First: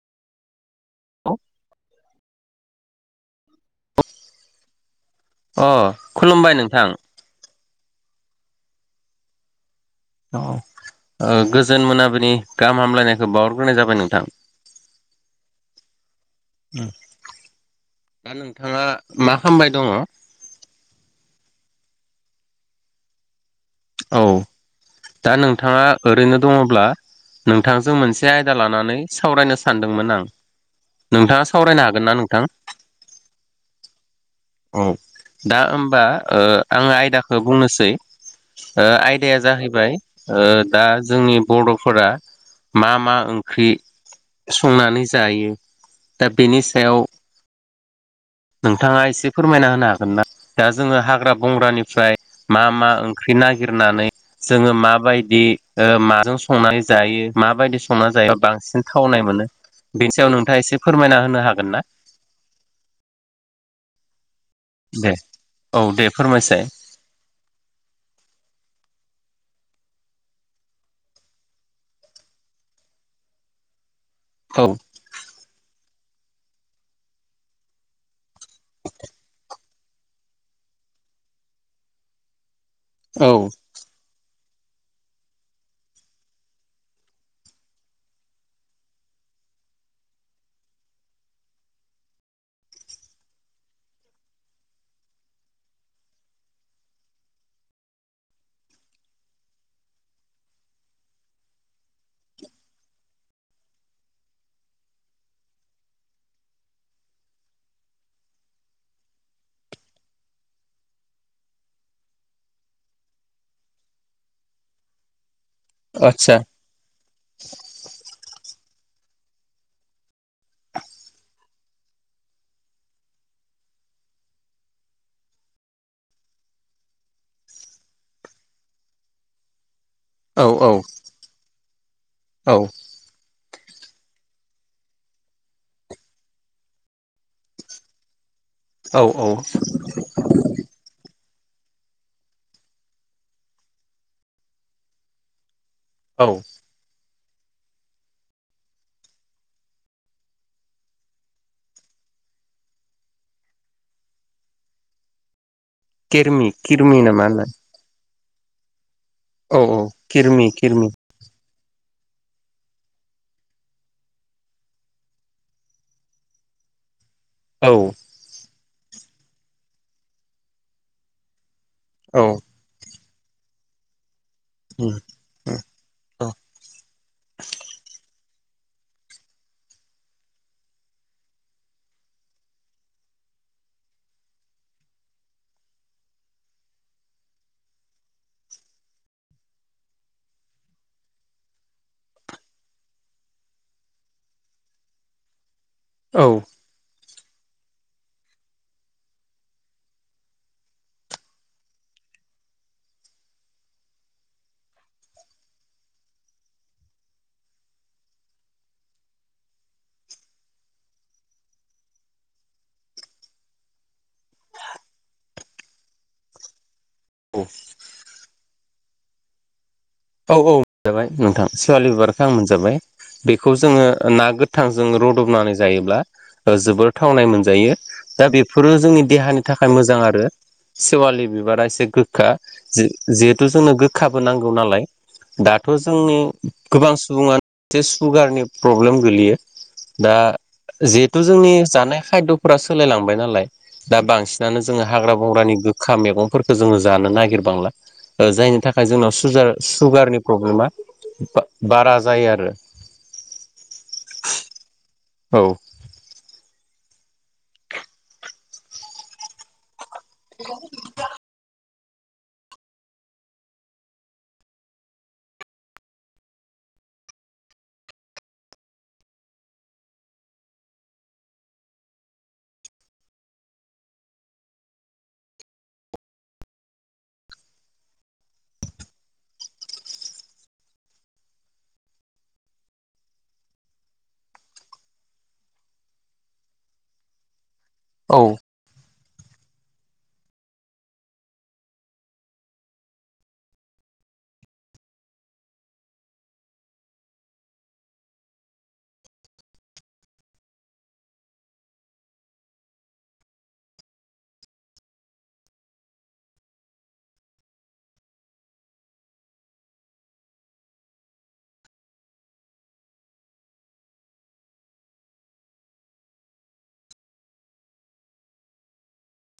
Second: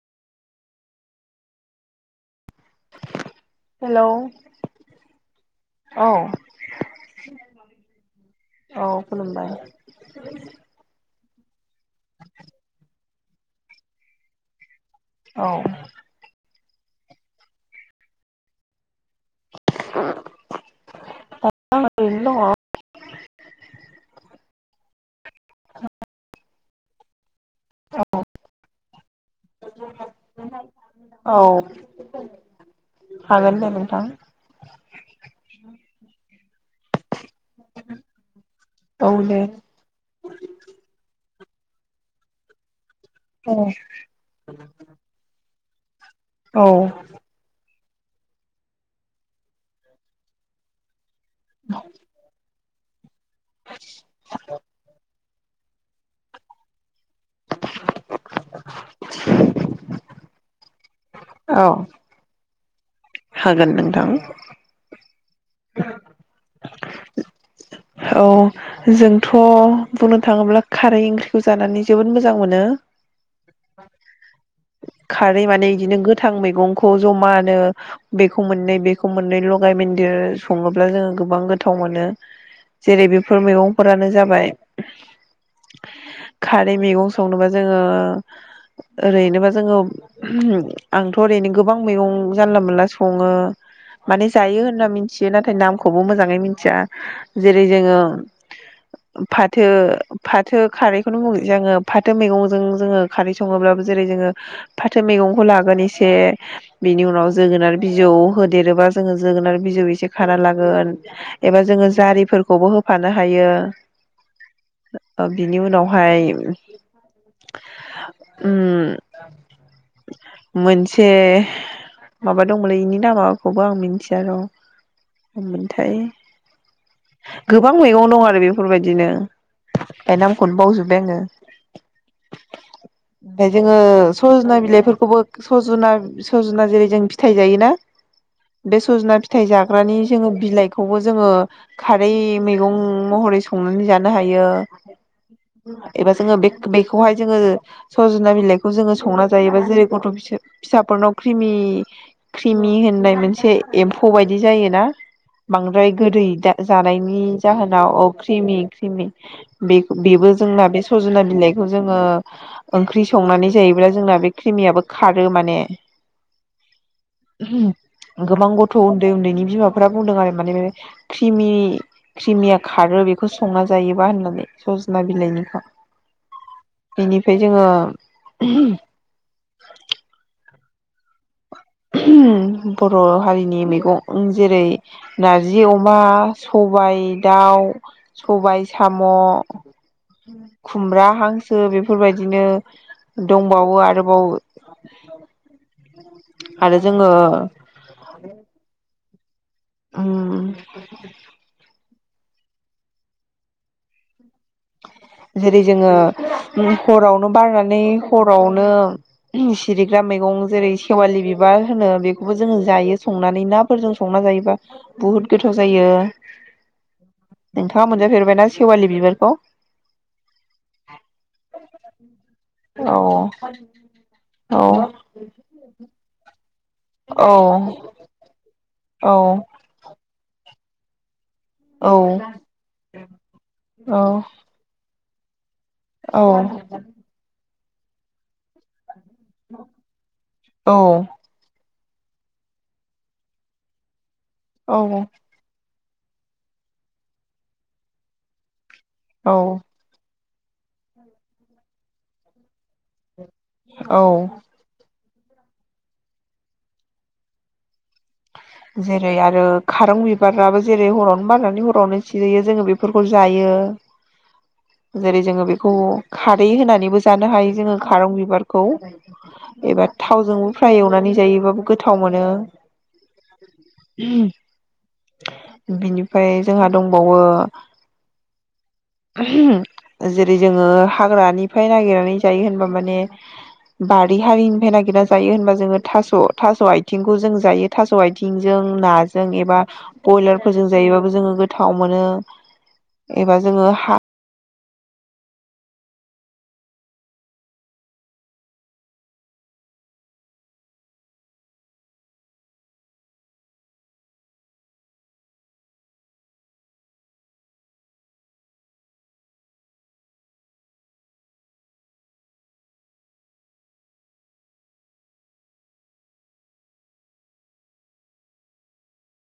औ हेलौ अ औ खुलुमबाय नोंथां औ खुलुमबाय औ ओ गोजोन मोनाबिनि गाहाम हामलायनायखौ बावहरग्रोनाय जाबाय नोंथां औ दा नोंथाङा मा खालामामबाय दङ? [unintelligible] औ दा नोंथाङा ओरैनो दङब्ला नोंथांजों मोनसे आयदा लानानै सावरायनो सानदोंमोन आं औ नोंथाङा सावरायनो हागोन ना नोंथां? हागोन दे नोंथां औ दा होमबा ओ आङो आयदाखौ बुंनोसै ओ औ आयदाया दे जाहैबाय ओ दा जोंनि बर'फोरा मा मा औ ओंख्रि संनानै जायो दा बेनि औ सायाव नोंथाङा एसे फोरमायना होनो हागोन ना दा जोङो हाग्रा बंग्रानिफ्राय मा मा फख्रि नागिरनानै जोङो माबायदि बिदि माजों संनानै जायो माबायदि संनानै जायो बांसिन थावनाय मोनो बेनि सायाव नोंथाङा एसे फोरमायना होनो औ हागोन ना? हागोन नोंथां।। दे औ दे फोरमायसाय औ जोंथ' बुंनो थाङोब्ला खारै ओंख्रिखौ जानानै जोबोद मोजां मोनो औ खारै माने बिदिनो गोद थां मैगंखौ जमानो बेखौ मोननै बेखौ मोननै लगाय बेन्दोर सङोब्ला जोङो गोबां गोथाव मोनो जेरै औ बेफोर मैगंफोरानो जाबाय [inaudible] खारै मैगं संनोबा जोङो ओरैनोबा जोङो आंथ' ओरैनो गोबां मैगं जानला मोनला सङो माने जायो होनना मिथियो नाथाय नामखौबो मोजाङै मोनथिया जेरै जोङो फाथो फाथो खारैखौनो बुङो जोङो फाथो मैगंजों जोङो खारै सङोब्ला जेरै जोङो फाथो मैगंखौ लागोन एसे बिनि उनाव जोगोनार बिजौ होदेरो बा जोङो जोगोनार बिजौ एसे खाना लागोन एबा जोङो जारि फोरखौबो होफानो हायो। [inaudible] बिनि उनावहाय आदसा [inaudible] ओम मोनसे माबा दङलै बेनि नामाखौबो आं मिथिया र'। मोन्थाय गोबां मैगं दं आरो बेफोरबायदिनो। बे औ नामखौनो औ बावजोबबाय आङो। औ [inaudible] फाय जोङो सजना बिलाइफोरखौबो सजुना सजुना जेरै जों फिथाइ जायोना। बे औ सजना औ फिथाइ जाग्रानि जोङो बिलाइखौबो जोङो खारै मैगं महरै संनानै जानो हायो। एबा जोङो औ बे बेखौहाय जोङो सजना बिलाइखौ जोङो संना जायोबा जेरै गथ' फिसा फिसाफोरनाव क्रिमि क्रिमि होननाय मोनसे एम्फौ बायदि जायोना बांद्राय गोदै किरमि दा किरमि ना जानायनि मा होनो जाहोनाव अ क्रिमि क्रिमि औ औ बे बेबो किरमि जोंना बे किरमि सजना बिलाइखौ जोङो ओंख्रि संनानै जायोब्ला जोंना बे क्रिमियाबो खारो माने। [inaudible] औ ओहोम गोबां गथ' उन्दै उन्दैनि बिमाफोरा बुंदों आरो माने क्रिमि औ उम क्रिमिया खारो बेखौ संना जायोबा होननानै। सजना उम बिलाइनिखौ औ [inaudible] बेनिफ्राय जोङो ओहोम। [inaudible] ओहोम बर' हारिनि मैगं जेरै नारजि अमा स सबाइ दाउ, सबाय साम' खुमब्रा हांसो बेफोरबायदिनो दंबावो आरोबाव [inaudible] औ। आरो जोङो [inaudible] ओं। [inaudible] जेरै जोङो हरावनो बारनानै हरावनो सिरिग्रा मैगं जेरै सेवालि बिब बार होनो बेखौबो जोङो जायो संनानै नाफोरजों संना जायोबा बुहुत गोथाव जायो। [inaudible] औ नोंथाङा मोनजाफेरबायना सेवालि बिबारखौ? औ औ मोनजाबाय नोंथां सिवालि बिबारखौ आं मोनजाबाय। औ बेखौ जोङो ना औ गोथांजों रदबनानै जायोब्ला जोबोर थावनाय औ मोनजायो। दा बेफोरो जोंनि औ देहानि थाखाय मोजां आरो सेवालि बिबारा एसे औ गोखा जि-जिहेथु जोंनो गोखाबो नांगौ नालाय दा थ' जोंनि औ गोबां सुबुंङानो सुगारनि प्रब्लेम गोलैयो दा जिहेथु जोंनि जानाय खायद'फोरा सोलायलांबाय नालाय दा बांसिनानो औ जोङो हाग्रा बंग्रानि गो खा मैगंफोरखौ जोङो जानो नागिरबांला ओ जायनि थाखाय जोंनाव औ सुजार नि प्रब्लेमा बा-बारा जायो आरो। औ औ। जेरै आरो खारं बिबाराबो जेरै हरावनो बारनानै हर रावनो सिरियो जोङो बेफोरखौ जायो। [inaudible] जेरै जोङो बेखौ खारै होनानैबो जानो हायो जोङो खारं बिबारखौ एबा थावजोंबो फ्राय एवनानै जायोबाबो गोथाव मोनो। [inaudible] उम बिनिफ्राय जोंहा दंबावो [unintelligible] ओह जेरै जोङो हाग्रानिफ्राय नागिरनानै जायो होनबा माने बारि हारिनिफ्राय नागिरना जायो होनबा जोङो थास' थास' आथिंखौ जों जायो थास' औ आथिंजों नाजों एबा बयलारफोरजों जायोबाबो जोङो गोथाव मोनो। एबा जोङो हा